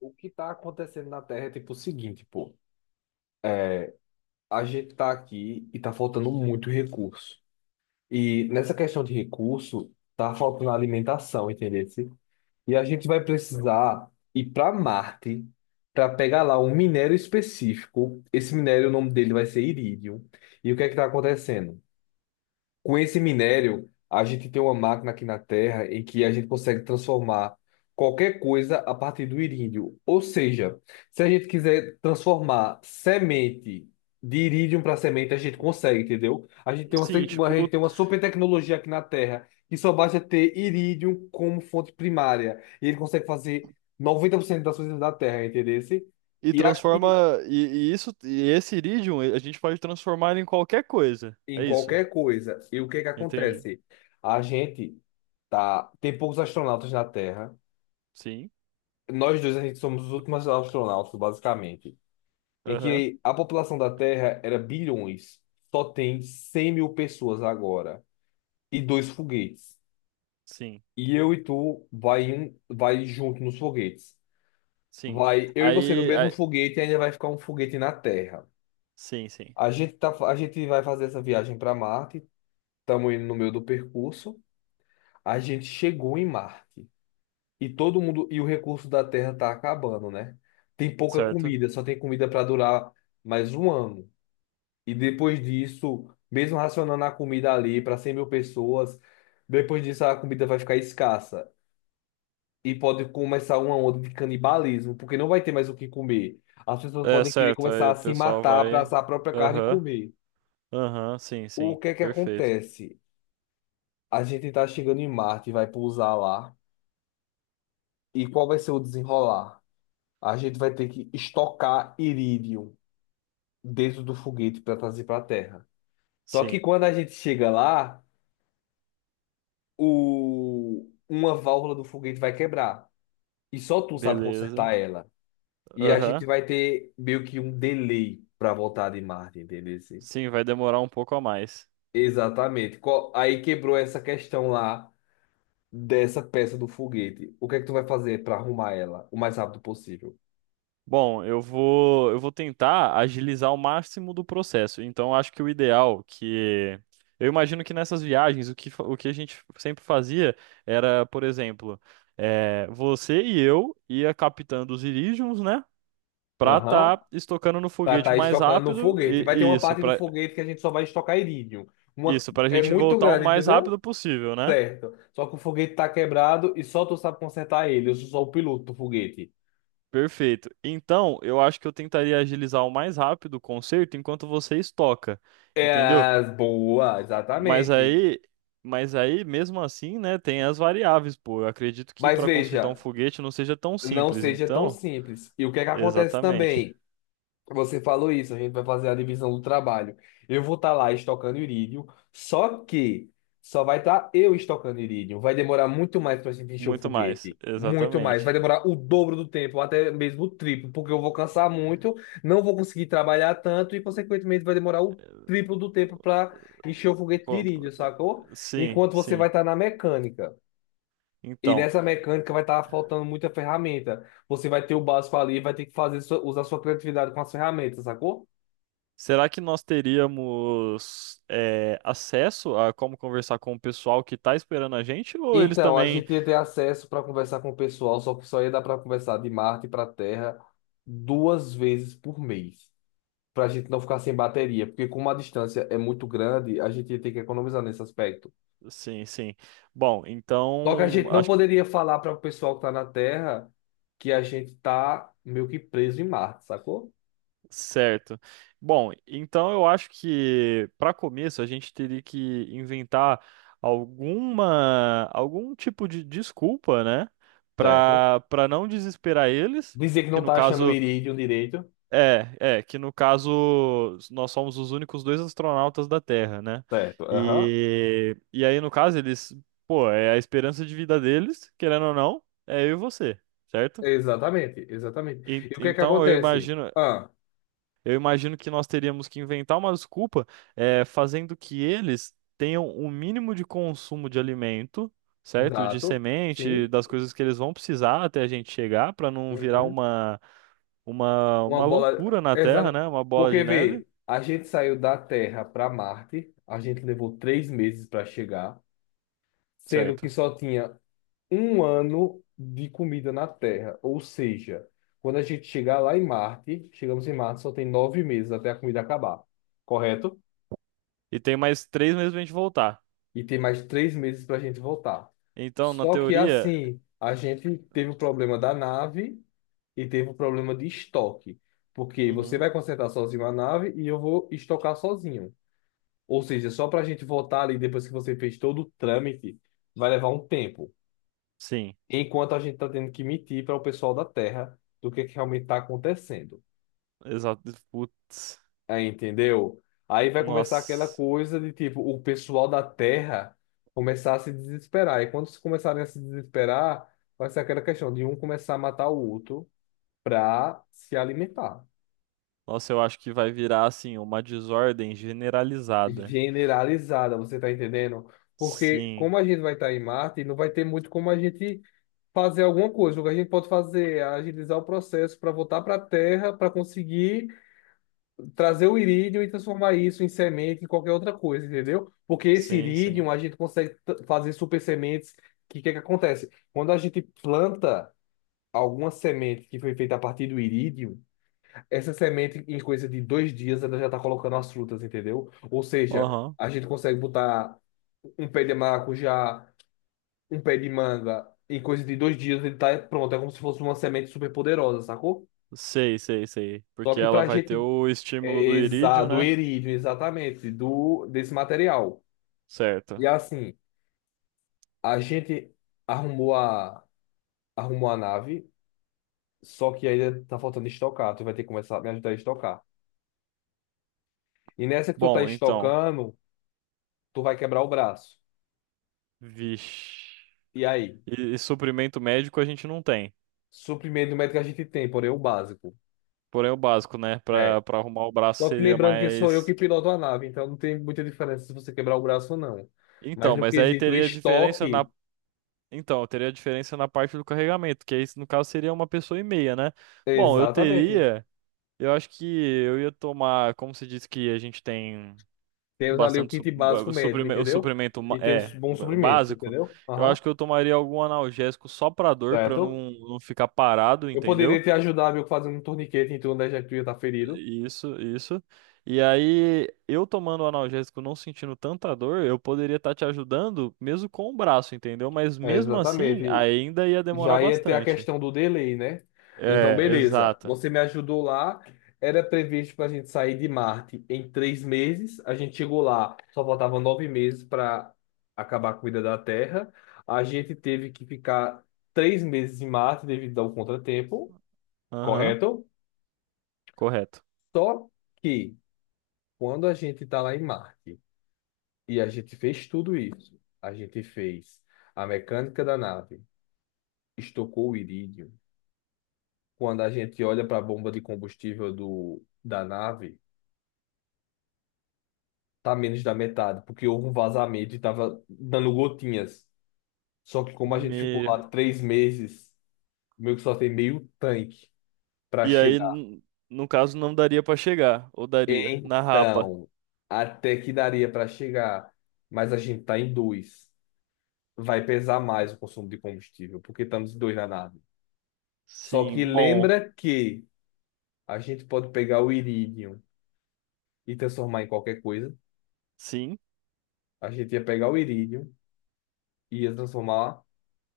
O que tá acontecendo na Terra é tipo o seguinte, pô. É, a gente tá aqui e tá faltando muito recurso. E nessa questão de recurso, tá faltando alimentação, entendeu? E a gente vai precisar ir para Marte para pegar lá um minério específico. Esse minério, o nome dele vai ser irídio. E o que é que tá acontecendo? Com esse minério, a gente tem uma máquina aqui na Terra em que a gente consegue transformar qualquer coisa a partir do irídio. Ou seja, se a gente quiser transformar semente de irídio para semente, a gente consegue, entendeu? A gente tem uma, Sim, se- uma- a gente tipo, tem uma super tecnologia aqui na Terra que só basta ter irídio como fonte primária. E ele consegue fazer 90% das coisas da Terra, entendeu? e E aqui, transforma. E isso, e esse iridium, a gente pode transformar ele em qualquer coisa. em É isso. qualquer coisa, e o que é que Entende? acontece? A gente Tá, tem poucos astronautas na Terra. Sim. Nós dois, a gente somos os últimos astronautas, basicamente. Em Aham. que a população da Terra era bilhões. Só tem 100.000 pessoas agora. E dois foguetes. Sim. E eu e tu vai junto nos foguetes. Sim. Vai eu e você no Aí, mesmo aí. foguete e ainda vai ficar um foguete na Terra. Sim, sim. A gente vai fazer essa viagem para Marte. Estamos indo no meio do percurso. A gente chegou em Marte. E todo mundo, e o recurso da terra tá acabando, né? Tem pouca Certo. comida, só tem comida para durar mais um ano. E depois disso, mesmo racionando a comida ali para 100.000 pessoas, depois disso a comida vai ficar escassa. E pode começar uma onda de canibalismo, porque não vai ter mais o que comer. As pessoas É, podem querer certo. começar Aí a o se pessoal matar para vai. assar a própria carne e Aham. comer. Aham. Sim, O sim. que é que Perfeito. acontece? A gente tá chegando em Marte, vai pousar lá. E qual vai ser o desenrolar? A gente vai ter que estocar irídio dentro do foguete para trazer para a Terra. Só que Sim. quando a gente chega lá, uma válvula do foguete vai quebrar. E só tu sabe Beleza. consertar ela. E a gente Aham. vai ter meio que um delay para voltar de Marte, entendeu? Sim, vai demorar um pouco a mais. Exatamente. Aí quebrou essa questão lá dessa peça do foguete. O que é que tu vai fazer para arrumar ela o mais rápido possível? Bom, eu vou tentar agilizar o máximo do processo. Então, acho que o ideal que eu imagino que nessas viagens o que, o que a gente sempre fazia era, por exemplo, você e eu ia captando os Iridiums, né? Pra Aham. tá estocando no Pra foguete o estar mais estocando no rápido foguete. e Vai ter e uma isso, parte do pra foguete que a gente só vai estocar irídio. Uma... isso, para a É gente muito voltar o grande, mais rápido entendeu? possível, né? Certo. Só que o foguete tá quebrado e só tu sabe consertar ele. Eu sou só o piloto do foguete. Perfeito. Então, eu acho que eu tentaria agilizar o mais rápido o conserto enquanto você estoca, entendeu? É, boa, Mas exatamente. aí, mas aí, mesmo assim, né, tem as variáveis, pô. Eu acredito que Mas para consertar um veja, foguete não seja tão não simples, seja tão então. simples. E o que é que acontece Exatamente. também? Você falou isso, a gente vai fazer a divisão do trabalho. Eu vou estar lá estocando irídio, só que só vai estar eu estocando irídio. Vai demorar muito mais para gente encher o Muito mais, foguete. Muito mais. Vai exatamente. demorar o dobro do tempo, até mesmo o triplo, porque eu vou cansar muito, não vou conseguir trabalhar tanto e, consequentemente, vai demorar o triplo do tempo para encher o foguete de Co- irídio, sacou? Sim, Enquanto você vai sim. estar na mecânica. E Então, nessa mecânica vai estar faltando muita ferramenta. Você vai ter o básico ali, vai ter que usar sua criatividade com as ferramentas, sacou? será que nós teríamos acesso a como conversar com o pessoal que está esperando a gente? Ou eles Então, a também. gente ia ter acesso para conversar com o pessoal, só que só ia dar para conversar de Marte para Terra 2 vezes por mês, para a gente não ficar sem bateria, porque como a distância é muito grande, a gente ia ter que economizar nesse aspecto. Sim, sim. Bom, Só que a então gente não acho. poderia falar para o pessoal que está na Terra que a gente tá meio que preso em Marte, sacou? Certo. Bom, então eu acho que para começo a gente teria que inventar algum tipo de desculpa, né, Certo. para não desesperar eles, Dizer que que não no tá achando o caso irídio direito. Que no caso nós somos os únicos dois astronautas da Terra, né? Certo. Aham. E aí no caso eles, pô, é a esperança de vida deles, querendo ou não, é eu e você, certo? Exatamente, exatamente. E o que é que Então eu acontece? imagino, Ah, eu imagino que nós teríamos que inventar uma desculpa, fazendo que eles tenham o mínimo de consumo de alimento, certo? De exato. semente, Sim. das coisas que eles vão precisar até a gente chegar, para não virar Uhum. Uma uma bola. loucura na Terra, Exata. né? Uma bola Porque, de neve, vê, a gente saiu da Terra para Marte, a gente levou 3 meses para chegar, sendo que certo? só tinha um ano de comida na Terra. Ou seja, quando a gente chegar lá em Marte, chegamos em Marte, só tem 9 meses até a comida acabar, correto? E tem mais três meses pra gente voltar. E tem mais 3 meses para a gente voltar. Então, na Só que, teoria. assim, a gente teve o problema da nave e teve o problema de estoque. Porque você Uhum, vai consertar sozinho a nave e eu vou estocar sozinho. Ou seja, só para a gente votar ali depois que você fez todo o trâmite, vai levar um tempo. sim, Enquanto a gente está tendo que mentir para o pessoal da Terra do que realmente está acontecendo. exato. Putz, Aí, entendeu? Aí vai começar aquela nossa. coisa de tipo, o pessoal da Terra começar a se desesperar. E quando se começarem a se desesperar, vai ser aquela questão de um começar a matar o outro para se alimentar. Nossa, eu acho que vai virar assim, uma desordem generalizada. Generalizada, você tá entendendo? Porque Sim, como a gente vai estar em Marte, não vai ter muito como a gente fazer alguma coisa. O que a gente pode fazer é agilizar o processo para voltar para a terra, para conseguir trazer o irídio e transformar isso em semente, em qualquer outra coisa, entendeu? Porque esse sim, sim. irídio a gente consegue fazer super sementes. Que é que acontece? Quando a gente planta alguma semente que foi feita a partir do irídio, essa semente, em coisa de 2 dias, ela já está colocando as frutas, entendeu? Ou seja, Aham. a gente consegue botar um pé de maracujá, um pé de manga, em coisa de dois dias ele tá pronto. É como se fosse uma semente super poderosa, sacou? Sei, sei, sei. Só Porque que ela pra vai gente ter o é, estímulo do irídio, do né? erívio, exatamente, do desse material. Certo. E assim, a gente arrumou a arrumou a nave, só que ainda tá faltando estocar. Tu vai ter que começar a me ajudar a estocar. E nessa que tu tá Bom, então. estocando, tu vai quebrar o braço. Vixe. E aí? E suprimento médico a gente não tem. Suprimento médico que a gente tem, porém o básico. Porém, o básico, né? É. Pra arrumar o braço Só que seria lembrando que sou eu que mais. piloto a nave, então não tem muita diferença se você quebrar o braço ou não. Mas Então, no mas aí quesito teria diferença estoque, na. Então, teria diferença na parte do carregamento, que aí, no caso, seria uma pessoa e meia, né? Bom, eu exatamente. teria. Eu acho que eu ia tomar. Como se diz que a gente tem Temos ali o bastante kit básico médico, o entendeu? suprimento E temos bons suprimentos, básico, entendeu? eu Aham, acho que eu tomaria algum analgésico só pra dor, pra eu certo. Não ficar parado, Eu poderia entendeu? te ajudar, meu, fazendo um torniquete em torno da já que tu ia estar ferido. Isso, isso. E aí, eu tomando o analgésico, não sentindo tanta dor, eu poderia estar te ajudando mesmo com o braço, entendeu? Mas É, mesmo assim, exatamente. ainda ia demorar Já ia ter a bastante. questão do delay, né? Então, É, beleza. exato. Você me ajudou lá. Era previsto para a gente sair de Marte em 3 meses. A gente chegou lá, só faltava 9 meses para acabar com a vida da Terra. A gente teve que ficar 3 meses em Marte devido ao contratempo, Aham, correto? correto. Só que quando a gente está lá em Marte e a gente fez tudo isso, a gente fez a mecânica da nave, estocou o irídio. Quando a gente olha para a bomba de combustível da nave, tá menos da metade, porque houve um vazamento e tava dando gotinhas. Só que como a gente ficou Me... lá 3 meses, meio que só tem meio tanque para E aí, chegar. No caso, não daria pra chegar, ou daria, na rapa. Então, até que daria para chegar, mas a gente tá em dois. Vai pesar mais o consumo de combustível, porque estamos em dois na nave. Só que Sim, bom. lembra que a gente pode pegar o irídio e transformar em qualquer coisa. Sim. A gente ia pegar o irídio, ia transformar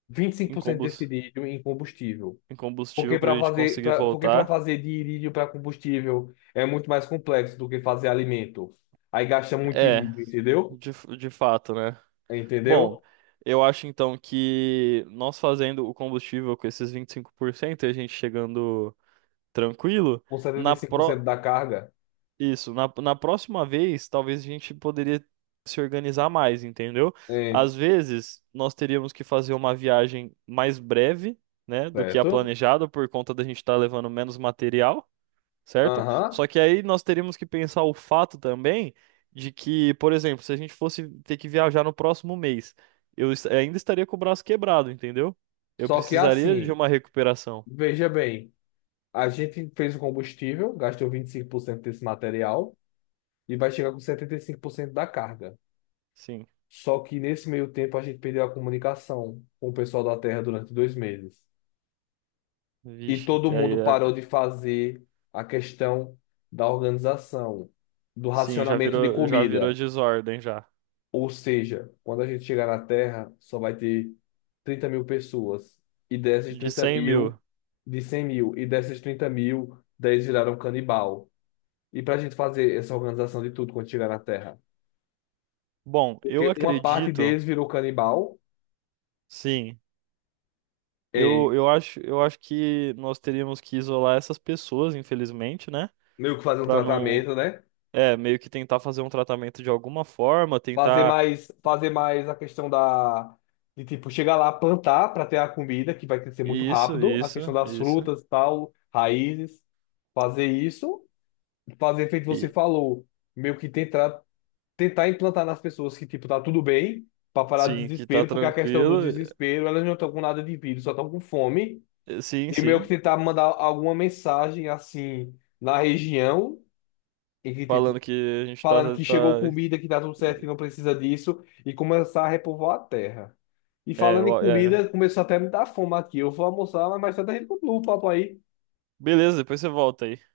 25% desse incombus- lítio em combustível. Incombustível Porque pra para gente fazer, conseguir pra, porque para voltar. fazer de irídio para combustível é muito mais complexo do que fazer alimento. Aí gasta muito É, irídio, entendeu? De fato, né? Bom, Entendeu? eu acho então que nós fazendo o combustível com esses 25% e cinco por cento e a gente chegando tranquilo, Com setenta e na cinco por cento pro... da carga. Isso, na próxima vez, talvez a gente poderia se organizar mais, entendeu? É, Às vezes, nós teríamos que fazer uma viagem mais breve, né, do que a certo? planejada, por conta da gente estar levando menos material, certo? Aham. Só que aí nós teríamos que pensar o fato também de que, por exemplo, se a gente fosse ter que viajar no próximo mês, ainda estaria com o braço quebrado, entendeu? Eu Só que precisaria de assim, uma recuperação. veja bem, a gente fez o combustível, gastou 25% desse material e vai chegar com 75% da carga. Sim. Só que nesse meio tempo a gente perdeu a comunicação com o pessoal da Terra durante 2 meses. E Vixe, todo mundo parou de fazer a questão da organização, do sim, já racionamento de virou, já virou comida. desordem já. Ou seja, quando a gente chegar na Terra, só vai ter 30.000 pessoas. E dessas De trinta cem mil, mil. de 100.000. E dessas 30 mil, 10 viraram canibal. E para a gente fazer essa organização de tudo quando chegar na Terra? Bom, eu Porque uma parte acredito, deles virou canibal, sim. é Eu acho que nós teríamos que isolar essas pessoas, infelizmente, né? meio que fazer um Pra não, tratamento, né? é, meio que tentar fazer um tratamento de alguma forma, tentar. Fazer mais a questão da, de tipo, chegar lá, plantar para ter a comida, que vai crescer muito Isso, rápido, a isso, questão das isso. frutas e tal, raízes, fazer isso, fazer feito você E falou, meio que tentar, tentar implantar nas pessoas que, tipo, tá tudo bem, para parar de sim, que tá desespero, porque a questão do tranquilo. desespero, elas não estão com nada de vírus, só estão com fome, Sim, e meio que sim. tentar mandar alguma mensagem, assim, na região, e que, tipo, Falando que a gente falando que tá... chegou comida, que tá tudo certo, que não precisa disso, e começar a repovoar a terra. E É, falando em ó, é. comida, começou até a me dar fome aqui. Eu vou almoçar, mas mais tarde a gente continua o papo aí. Beleza, depois você volta aí.